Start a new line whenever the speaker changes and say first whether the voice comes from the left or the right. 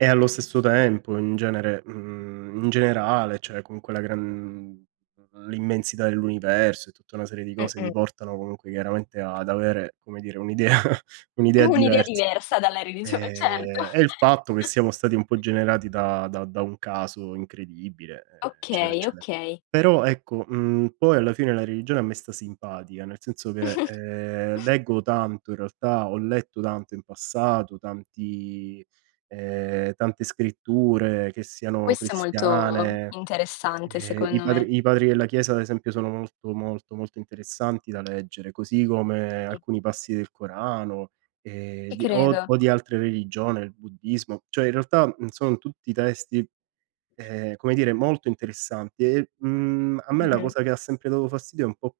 right: E allo stesso tempo in genere mhmm, in generale, cioè, comunque la gran l'immensità dell'universo, e tutta una serie di
left: Mh,
right: cose
left: mh.
right: mi portano, comunque, chiaramente ad avere, come dire, un'idea un'idea
left: Un'idea
right: divers
left: diversa dalla religione, certo.
right: Ehm, e il fatto che siamo stati un po' generati da da da un caso incredibile, eccetera,
left: Okay,
right: eccetera.
left: okay.
right: Però ecco, mhmm, poi alla fine la religione a me sta simpatica, nel senso che, ehm, leggo tanto in realtà, ho letto tanto in passato, tanti ehm, tante scritture che siano
left: Questo è molto
right: cristiane,
left: interessante
right: ehm i
left: secondo me.
right: padri i padri della chiesa ad esempio sono molto, molto, molto interessanti da leggere, così come
left: I
right: alcuni passi del Corano, ehm,
left: Ti
right: di o
left: credo.
right: o di altre religione, il buddismo. Cioè, in realtà, mhmm, sono tutti testi, ehm, come dire, molto interessanti. E, mhmm, a me la
left: Mh-mh.
right: cosa che ha sempre dato fastidio, è un po',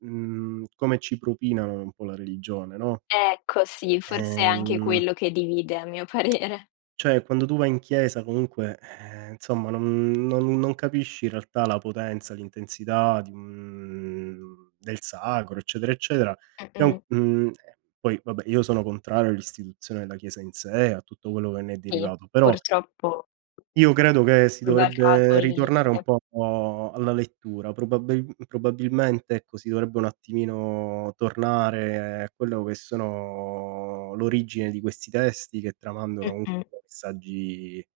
right: mhmm, come ci propinano un po' la religione, no?
left: Ecco sì, forse è anche
right: Ehm
left: quello che divide a mio parere.
right: Cioè, quando tu vai in chiesa comunque, ehm, insomma non non non capisci in realtà la potenza, l'intensità di un del sacro, eccetera eccetera. Che
left: Mh,
right: è un
left: mh.
right: ehm, poi vabbè, io sono contrario all'istituzione della chiesa in sé, a tutto quello che ne è
left: Sì
right: derivato, però
left: purtroppo, [unintelligible]
right: io credo che si
left: ribaltato
right: dovrebbe
left: il
right: ritornare un
left: limite.
right: po' alla lettura. Probabil probabilmente ecco, si dovrebbe un attimino tornare a quello che sono l'origine di questi testi, che tramandano
left: Mh-mh.
right: comunque messaggi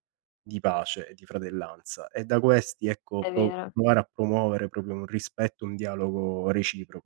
right: di pace e di fratellanza. E da questi ecco
left: È
right: pro
left: vero.
right: provare a promuovere proprio un rispetto, un dialogo reciproco.